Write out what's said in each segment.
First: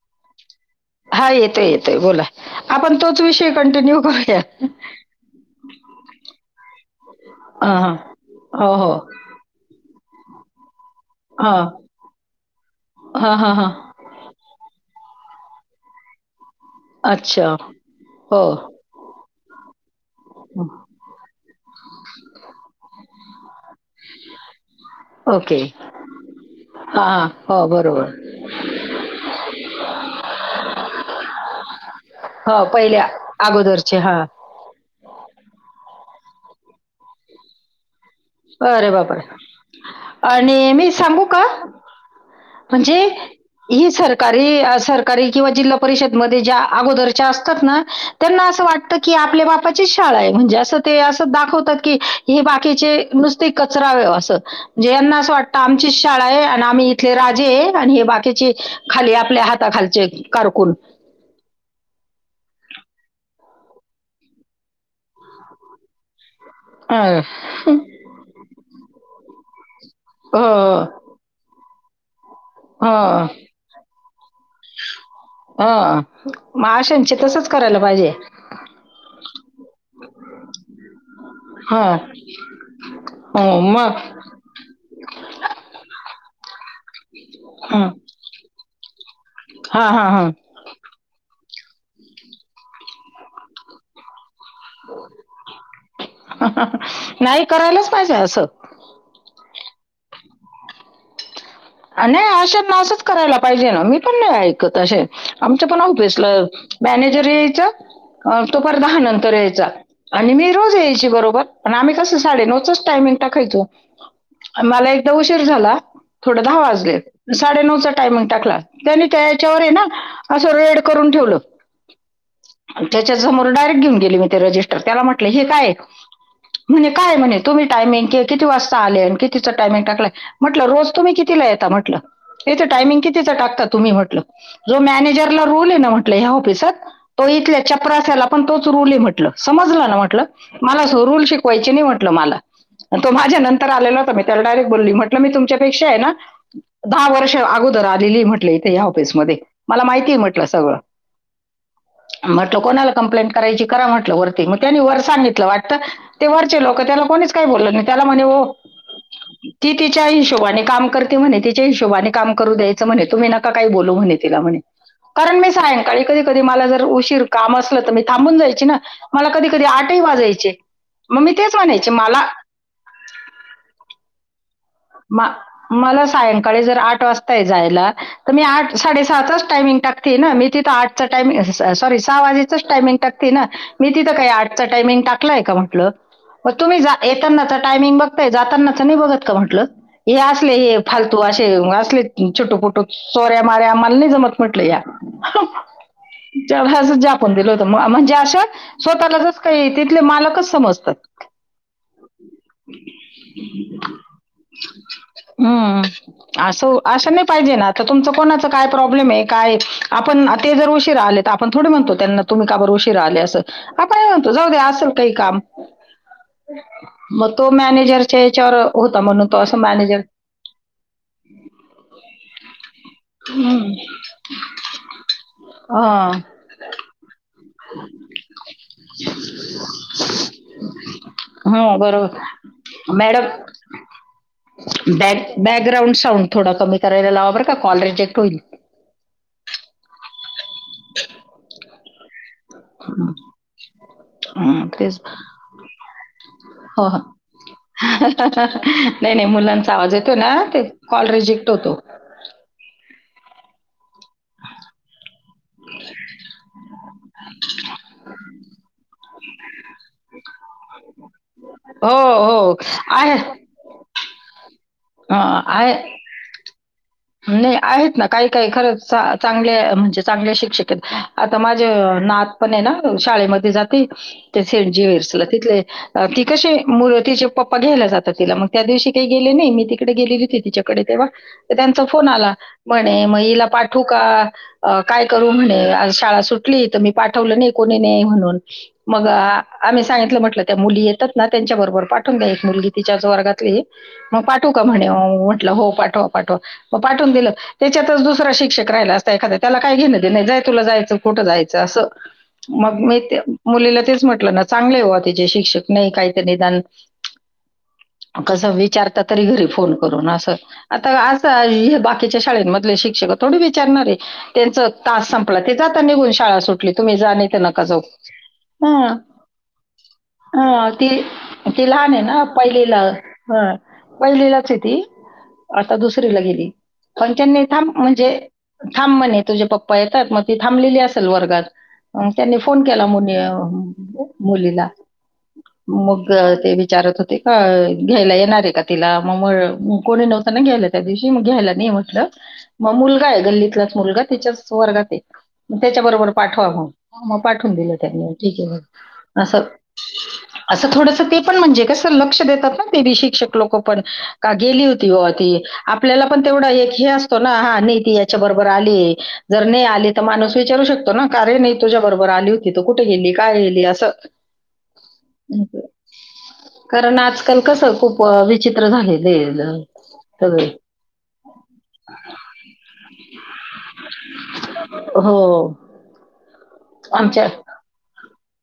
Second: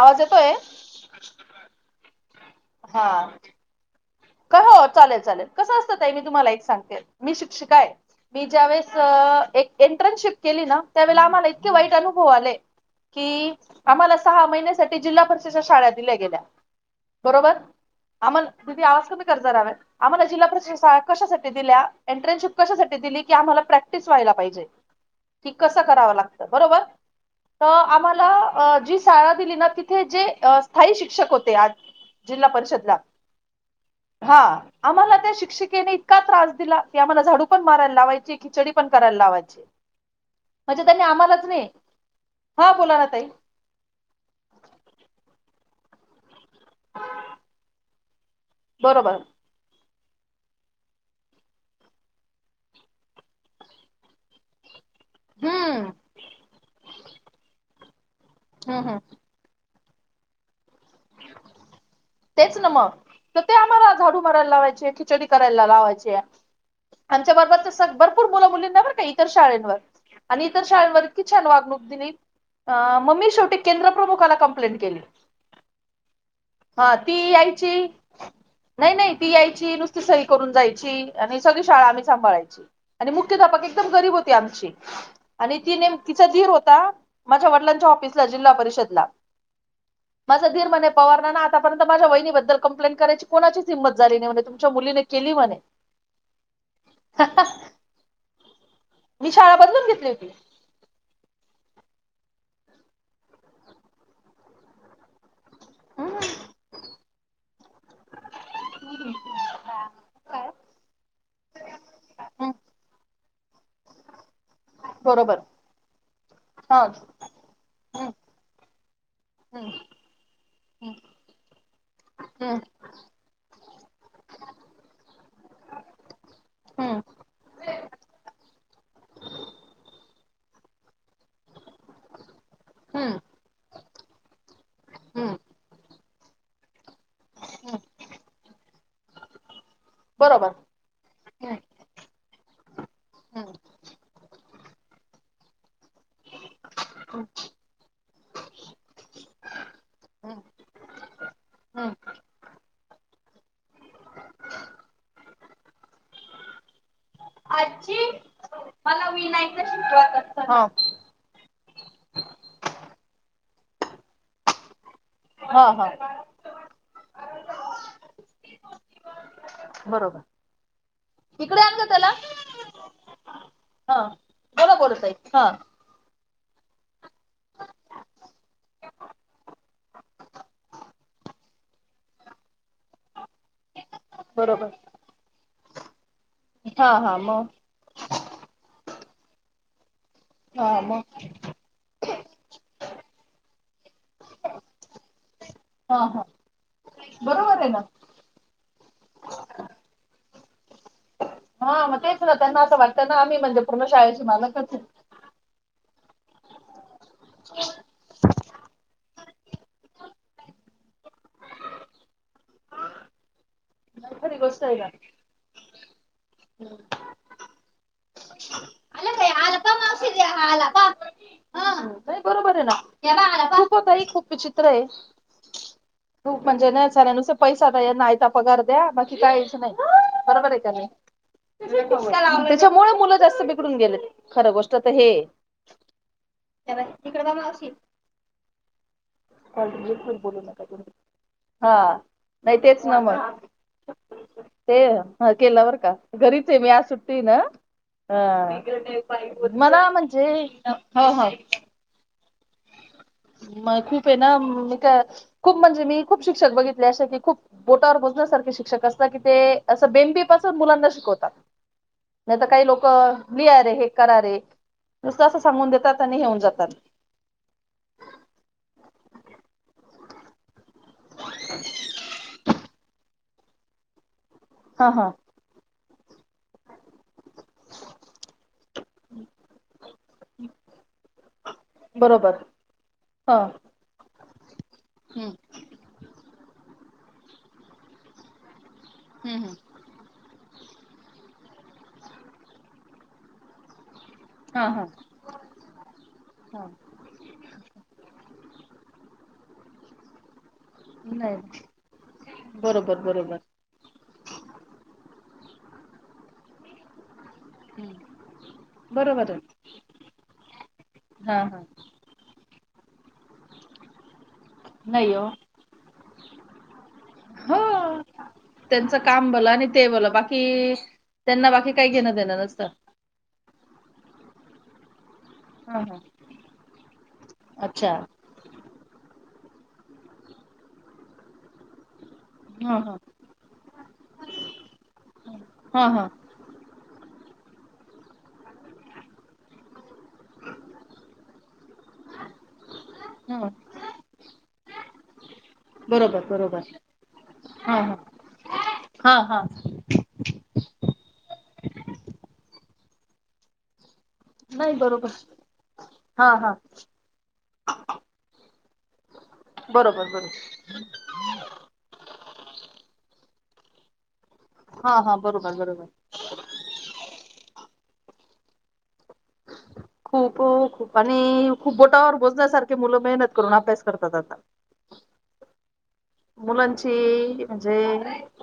आवाज येतोय हा येतोय येतोय बोला आपण हा तोच विषय कंटिन्यू करू काय हो चालेल चालेल कसं असतं मी तुम्हाला एक सांगते मी शिक्षिका हा, हा. आहे मी हो हो ज्यावेेळेस एक इंटर्नशिप केली ना त्यावेळेला आम्हाला हा इतके वाईट अनुभव आले हा हा की हा आम्हाला सहा महिन्यासाठी ते जिल्हा परिषदच्या शाळ दिल्या गेल्या अच्छा हो करज रहा्यात आम्हाला जिल्हा प्रश शाळा कशासाठी दिल्या एंट्रनशिप कशासाठी दिली क आ्हाला प्रॅक्टि व्हाला पाहिजे ओके कस कराव लागत बर हा हा हो बरोबर आम्हाला जी शाळा दिली ना तिथे जेथायी शिक्षक होते आ जिल्हा हो परिषदला पहिल्या अगोदरचे हा आम्हाला त्या शिक्षिकेने का त्रास दिला कीम्हाला झाडू पण मारायला लावाय बरे बापर आणि म्हणजे मी त्यांनी सांगू का आम्हालाच नाही हा बोला ना म्हणजे ताई ह सरकारी सरकारी किंवा जिल्हा परिषदमध्ये ोदर असत त्यां अस वाटत बरोबर क आपल्या बा शाळा आहे म्हणजे असं ते अस दाखवतात की हे बाकीचे नुसते कचरावे असं जे यांना अस वाटतं हम्म आमचीच शाळा आहे आणि आम्ही इथले राजे आहे आणि हे बाकीचे हम्म हम्म खाली आपल्या हात ता खालचे कारकून तेच ना मग तर ते आम्हाला झाडू मारायला लावायचे खिचडी करायला लावायचे हं, त्यांच्या बरोबर तर स भरपूर मुलं मुलींना बर का इतर शाळेांवर आणि इतर हं, शाळांवर किच छान वागणूक दिलेप अ मग हं, मी शेवटी केंद्र प्रमुखाला कंप्लेंट केली हं. मग हा ती अशांचे तसंच यायची करायला पाहिजे. नाही नाही ती यायची नुसती सही करून जायची आणि सगळी शाळा हं, आम्ही सांभाळायची आणि मुख्यध्यापक हं, एकदम मग गरीब होती आमची आणि ती नेम तिचा धीर होत माझ्या हं. वडिलांच्या ऑफिसला जिल्हा परिषदला हां, हां, हां. माझं धीर म्हणे पवारना ना र्ंत माझ्या वहिनीबद्ल कंप्लें करायची कोणाची हिंमत झाली नाही म्ह नाही करायलाच पाहिजे असं मी शाळा [unintelligible] नाही अशंना असंच करायला पाहिजे ना. मी पण नाही ऐकत असे आमच्या पण ऑफिसला हम्म मॅनेजर यायचा. तो फार दहा नंतर यायचा आणि मी रोज यायची बरोबर आणि आम्ही कसं साडेनऊचच टायमिंग टा खयचो. मला एकदा बरोबर उशीर झाला धा हा वाजले साडे नऊचं हम्म टाईमिंग टाकलं त्यांनी त्याच्यावर येना हम्म असं रेड करून ठेवलं. हम्म त्याच्या समोर डायरेक्ट घेऊन गेले मी ते रजिस्ट. त्याला म्हंटले हे काय ये? म्हणे हम्म काय ये म्हणे तुम्ही टाईमिंग के किती वाजता आले आणि कितिचं टामिंग टालाय म्हटलं रोज तुम्ही कितीला येता म्हटलं? हेच टायमिंग हम्म कितींचं टाकतात? तुम्ही म्हटलं जो मॅनेजरला हम्म रुल येना म्ह लेय होपीसात हो इथल्या चपऱ्यांषा्याला पण तोच रुले म्हटलं समजलं ना म्हटलं. बरोबर मला स रुल हम्म शिकवायची नाही म्हटलं मला तो माझ्या हम्म नंतर आलेला होता. मी त्याला डायरेक्ट बोलली म्हटलं मी तुमच्या दहा वर्ष अगोदर आलेली म्हटलं इथे ह्या ऑफिस मधे. मला माहिती हम्म म्हटलं सगळं. हम्म म्हटलं कोणाला कंप्लेंट करायची करा म्हटलं वरती मग त्यानी वर सांगितलं वाटतं. ते वरचे लोक त्याला कोणीच काही बोल नाही त्याला आजी म्हणे ओ मला विनायचं चाळीशी शिकवत वाट हा काम करते म्हणे. तिच्या हिशोबाने काम कर द्यायच म्हणे. तुम्ही नका काही बोलू म्हणे तिला म्हणे कारण मी हा हा सायंकाळी कधी-कधी मला जर उशीर काम असलं कि मी थांबून जायची ना? कधी आठही बरोबर वाजयचे. मग मी तेच इकडे आण ग म्हणायचे त्याला मला हा बोला बोला ताई म हा मला सायंकाळी जर आठ वाजताय जायला तर मी आठ साडे सहाचाच टायमिंग टाकते ना. मी तिथं आठ टायमिंग सॉरी सहा वाजेचाच टायमिंग टाकते ना. मी तिथं काय आटचं बरोबर टामिंग टाक टाकलंय का म्हंटलं? म तुम्ही हा जा हा येतता ना मग तर टायमिंग बघ जाताना च नाही बघत का म्हटलं? हे असले हे हा फालतू मग असे असले छोटू-पोटू चोऱ्या माऱ्या आम्हाला नाही जमत म्हटंल या हा हा पण दिल बरोबर होतं आहे ना म्ह म्हणजे आशात स्वतःलाचच काही तिथले मालकच समजतात हा तेच त्यांना असं वाटत ना आम्ही म्हणजे पूर्ण शाळे मला कच हं. असं नाही पाहिजे ना तुमचं कोणाच काय प्रॉब्लेम आहे काय आपण ते जर उशीर आले तर आपण थोडे म्हणतो त्यांना तुम्ही काबर उशीरा आले असं काय आहे म्हणतो खरी जाऊ गोष्ट आहे ना द्याअसेल काही काम मग तो मॅनेजरच्या याच्यावर होता आला म्हणून बाई तस आला पा मॅनेजर मावशी आला पा नाही बरोबर आहे ना हे बा आला पा हम् खूप होता खूप विचित्र आहे खूप म्हणजे न झाल्यानुसार पैसा का नाहीता पगार द्या बाकी काहीच नाही बरोबर आहे का नाही हो, बरोबर. त्याच्यामुळे मुलं मॅडम जास्त बिघडून गेले खर गोष्ट तर हे बॅक बॅकग्राऊंड साउंड थोडा कमी आहे करायला लावा बरं का, कॉल रिजेक्ट होईल. कॉल रिजेक्ट होईल बोलू नका तुम्ही [inaudible] हा नाही तेच ना मग हं, ते तेच. केल्यावर का घरीच आहे मी आज हो, हो. सुट्टी ना नाही, नाही, अ मुलांचा मला आवाज येतो म्हणजे ना, ते हे कॉल ह रिजेक्ट होतो. मग खूप म्हणजे मी खूप शिक्षक बघितलेत खूप बोटावर मोजण्या इतके शिक्षक असत कि ते असं बिन पेपर चे मुलांना शिकवतात हो हो नाही तर काही लोक आहे लिहा रे हे करा रे नुसतं असं हां, सांगून आहे. देतात आणि हेऊन जातात नाही आहेत ना काही काही खरंच चांगले म्हणजे चांगले शिक्षक आता माझ नात पण आहे ना शाळेमध्ये ती जाती. सेंट हा हा जिवर्सला तिथले कसे म तिचे पप्पा घ्यायला जातात तिला मग त्या दिवशी काही गेले नाही. मी तिकडे गेलेली होती तिच्याकडे तेव्हा फोन आला बरोबर म्हणे मग हा हीला हम्म पाठवु का काय करू म्हणे? शाळा सुटली तर मी पाठवलं नाही. कोणी नाही म्हणून मग हम्म हम्म. आम्ही सांगितलं म्हटलं त्या मुली येतात ना त्यांच्या बरोबर पाठवून द्या. एक मुलगी तिच्याच वर्गातली मग पाठवू का? हा हा म्हणे म्हटलं हो, पाठवा. पाठवा. हा पाठून दिलं. त्याच्यातच दुसरा शिक्षक राहिला असता एखाद्या त्याला काय घेण नाही. तुला जायच कुठं नाही जायचं? नाही. अस मग मी बरोबर बरोबर मुलीला तेच म्हटलं ना, चांगले हो तिचेे शिक्षक. नाही काही तर निदान. हम्म. कस विचारता तरी बरोबर आहे. घरी फोन करून अस आता. हा हा बाकीच्या शाळेमधले शिक शिक्षक थोडी विचारणार आहे. त्यांच तास नाही हो संपला ते आता निघून शाळा सुटली. तुम्ही जा नाहीतर हो नका जाऊ. हम, त्यांचं काम भलं आणि ते भलं बाकी हम! त्यांना ती बाकी काही लहान आहे घेणं ना. देणं नसतं पहिलीला पहिलीलाच आहे ती आता हा दुस हा गेली. पण त्यांनी थांब अच्छा म्हणजे थांब म्हणे. तुझे पप्पा येतात. मग ती थांबलेली असेल वर्गात. त्यांनी फोन हा केला. हा मुनी मुलीला हा हा मग ते विचारत होते. ह, घ्यायला येणार आहे का तिला मग म कोणी नव्हता ना गेलेत. घ्यायला नाहीये म्हटलं, मग मुलगा आहे. हा गल्लीतलाच मुलगा तिच्याच वर्गात ये, मग त्याच्या बरोबर पाठवा मग, मग पाठवून दिलं हा हा त्यांनी, ठीक ये हा मग अस, हा अस थोडसं ते पण म्हणजे लक्ष देता. पाहतात ते बी शिक्षक लोक पण. का गेली नाही होती बरोबर बा ती? आपल्याला पण हा तेवढा हा एक हे असतो ना, हा नाही ती याच्या बरोबर आली. जर नाही आली, तर बरोबर माणूस बरोबर विचारू शकतो ना, कारे नाही तुझ्या बरोबर आली होती तर कुठे गेली? कायली अस हा हा बरोबर बरोबर कारण आजकाल कस खूप प विचित्र झाले. लेलं त खूप [unintelligible] खूप आणि खूप बोटावर बोजण्यासारखे मुलं मेहनत करून अभ्यास करतात आता. हो. आमच्या मुलांची म्हणजे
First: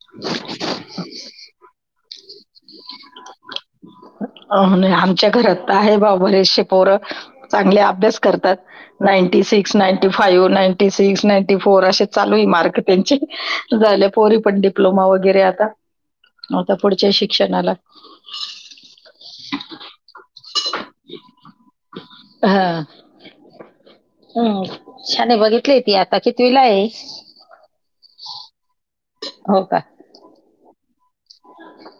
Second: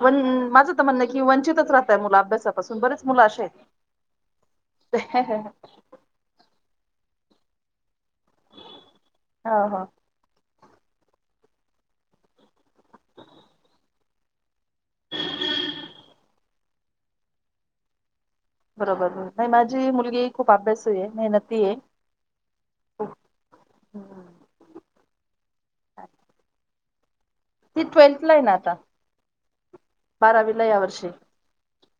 माझं तर म्हणणं की वंचितच राह मूल अभ्यासा. अजून बरेच मुलं असे आहेत. अ नाही आमच्या घरात तर आहे बाबा बरेचसे चांगले अभ्यास. करतात. नाईन्टी हो सिक्स, हो ninety five, ninety ninety six. Ninety four असे चालू आहे मार्क्स त्यांचे. झाल्या पोरी पण डिप्लोमा वगैरे आता. आता पुढच्या शिकषणाला बरोबर. नाय माझी ही मुलगी खूप अभ्यासू आहे, मेहनती आहे हा हम्म. शाने बघितली ती आता कितवीला आहे ती ट्वेल्थ ला आहे ना आता. हो का बारा विला या वर्षी.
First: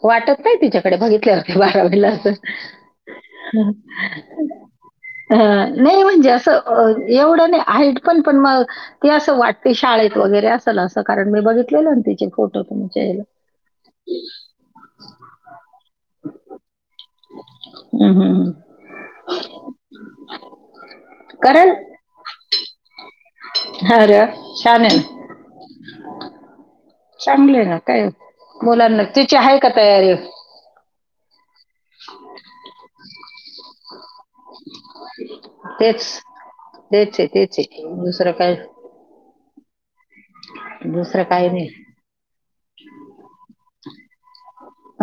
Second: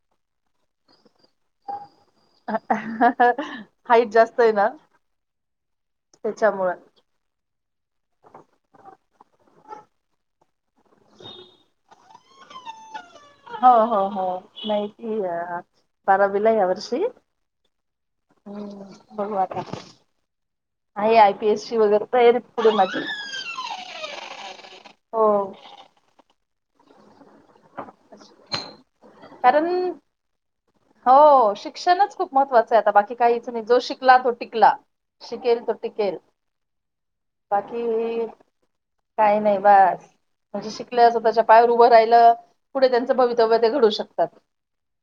वाटत काय तिच्याकडे बघित बारावीला हाईट जास्त आहे ना नाही म्हणजे त्याच्यामुळ असवढं नाहीट पण-पण म त अस वाटते शाळेत वगैरे अस-अस कारण मी बघितलेलं त फोटो तम चला हो-हो-हो माहिती बारावीला या वर्षी् हम्म, हम्म, हम्म. बघता आहे. आयपीएस कारण सी वगैरे तर र पुढे माझी अरे छान आहे ना हो चांगले ना, काय बोला ना, तिची आहे का कारण तयारी श्षणच खूप महत्वां आहे बाकी का जो शिक टिकेल तेच-तेच-तेच हे दुसरं काय नाही, बस, म्हणजे शिकल्या असं दुसरं त्याच्या काय पायावर उभं राहिलं पुढे त्यांचं भवितव्य ते घडू शकतात,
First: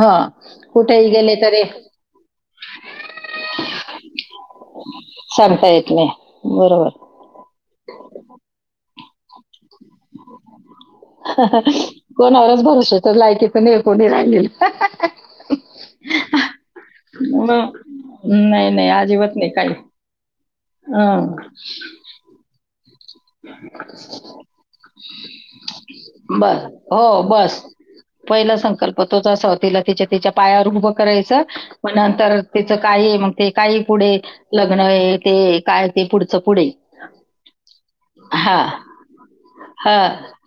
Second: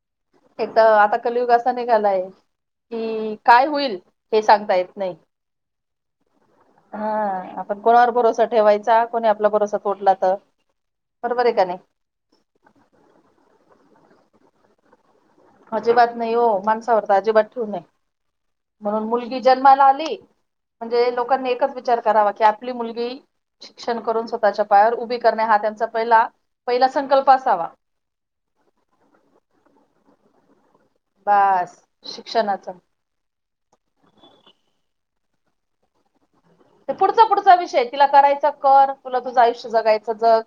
हा एक तर कुठेही आता गेले कलयुग तरी असा निघालाय कि काय होईल हे सांगता येत नाही सांगता येत नाही बरोबर हा आपण कोणावर भरोसा ठेवाय. कोणी आपला बरससा तोटला तर बरोबर आहे का नाही. को नरोज भर, तर लायकी पण हे कोणी राल आजी बात नाही हो माणसावर तर अजिबात म ठेवू नये नाही-नाही म्हणून अजिबात मुलगी नाही काही जन्माला आली म्हणजे हं. लोकांनी एकच विचार करावा की आपली मुलग उभी करणे हा त्यांचा पहिला बर पहिला हो संकल्प बस असावा पहिला संकल्प तोचाव तिला तिचे त्याच्या पायावर उभ करायच बास मग नंतर शिक्षणाचा त्याचं काय मग ते काही पुढे लग्न आहे ते काय ते पुढ तो पुढचा-पुढचा विषय ति लग्न करायच हां. कर, तुला तुझ आयुष्य हां. जगायच जग,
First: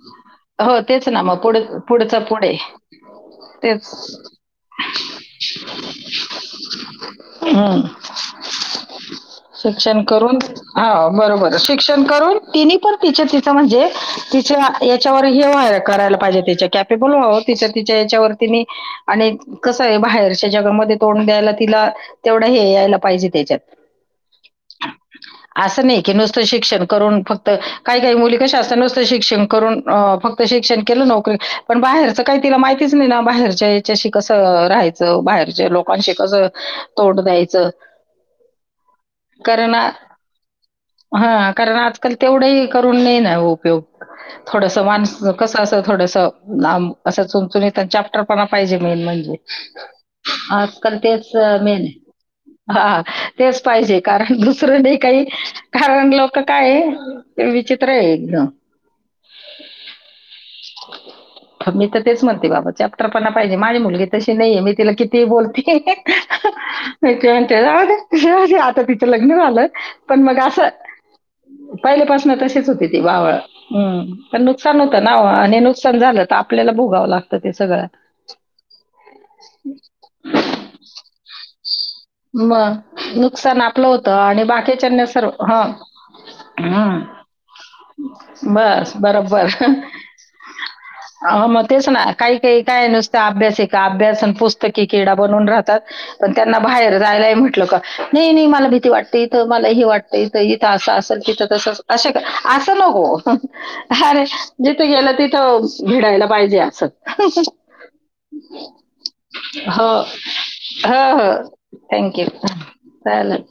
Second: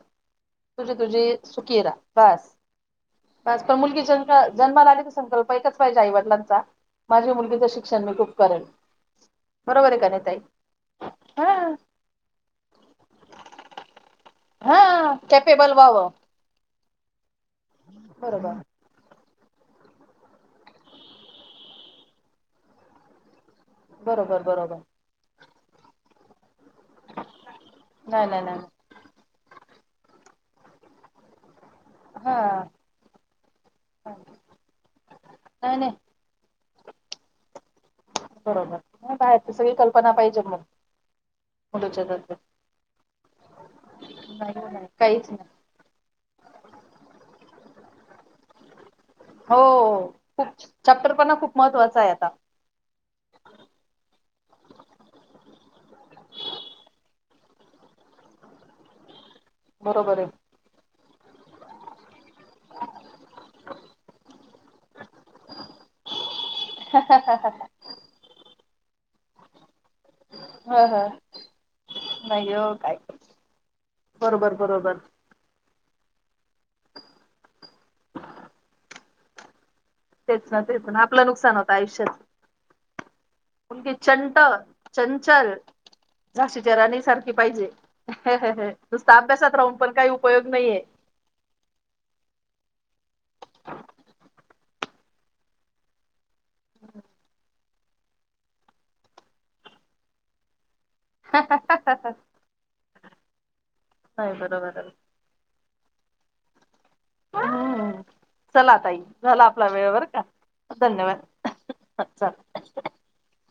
हो तेच ना तुझी-तुझी मग पुढ सुकी राहा, पुढचं पुढे. बस-बस पण तेच. मुलगी जन् जन्माला आली कि संकल्प एकच पाहिजे आई वडिलांचा, माझी मुलीगिच हं. शिक्षण मि खूप करेल बरोबर ये शिक्षण कि नाही करून ताई. हा हा बरोबर शिक्षण करून तिनी पण तिच तिच म्हणजे तिच्या हा ह्याच्यावर हे कॅपेबल व्हाय व्हावं करायला पाहिजे कॅपेबल व्हावं तिच्या तिच्या वर बरोबर तिनी आणि कस आहे बाहेरच्या जगामध्ये तोंड द्यायला तिला तेवढा हे यायला पाहिजे त्याच्यात बरोबर बरोबर आस नाही की नुसत शिक्षण कर तर काही काही नाही मुली नाही कशा नाही असतात नुसत शिक्षण करून अ फक्त शिक्षण केल नोकरी पण बाहेरच हा काही तिला माहितीच नाही ना बाहेरच्या याच्याशी कस राहायच बाहेरच्या नाही नाही लोकांशी कस तोड द्यायच बरोबर नाही बाहेर सगळी अ, कल्पना पाहिजे मग पण तर तेवढाही करून नयी ना उपयोग नाही हो थोडस नाही. माणस काहीच नाही कस असं थोडसम अस चुणचुणीत अन् चापटर पाहिज म्हण म्हणजे हो खूप आजकाल चॅप्टर तेच पण खूप मेन महत्त्वाचा आहे आता हा तेच पाहिजे कार दुसर नाही काही कारण लोक काय ते विचित्र ये एकदम बरोबर ये ख्बे तक तेच म्हणते बाबा चॅप्टर पणा पाहिजे माझी मुलगी तशी नाहीये मी तिला किती कितीही बोलते म्हणते ती म्हणते जाऊदे जाऊदे तिच लग्न झाल पण मग अस ह ह पहिल्यापासन ती नाही हो तशीच होती काय ती बावळट पण बरोबर नुकसान होत बरोबर ना ओ नुकसान झाल त आपल्याला भोगाव लागत ते सगळ तेच ना तेच ना पण आपल नुकसान होत मग नुकसान आपल मुलगी होत चंट आणि बाकीच्याना सर्व चंचल ह झाशीच्या हम राणी सारखी पाहिजे. बस नुसता बरोबबर अभ्यासात राहून पण काही उपयोग नाहीये मग तेच ना काही काही काय नुसत अभ्यासिका अभ्यास पुस्तक ऐकेरडा बनून राहतात पण त्यांना बाहेर जायला म्हटल का नाही नाही मला भीती वाटते इथ मला हे वाटतय इथ अस असेल तिथ तसच असे अस नको हम् ह अरे नाही बरोबर जिथे गेल तिथ भिडायला पाहिजे अस हो हम्म. चला ताई झाला आपला वेळ बर का हो धन्यवाद हो थँक यू चला. चालेल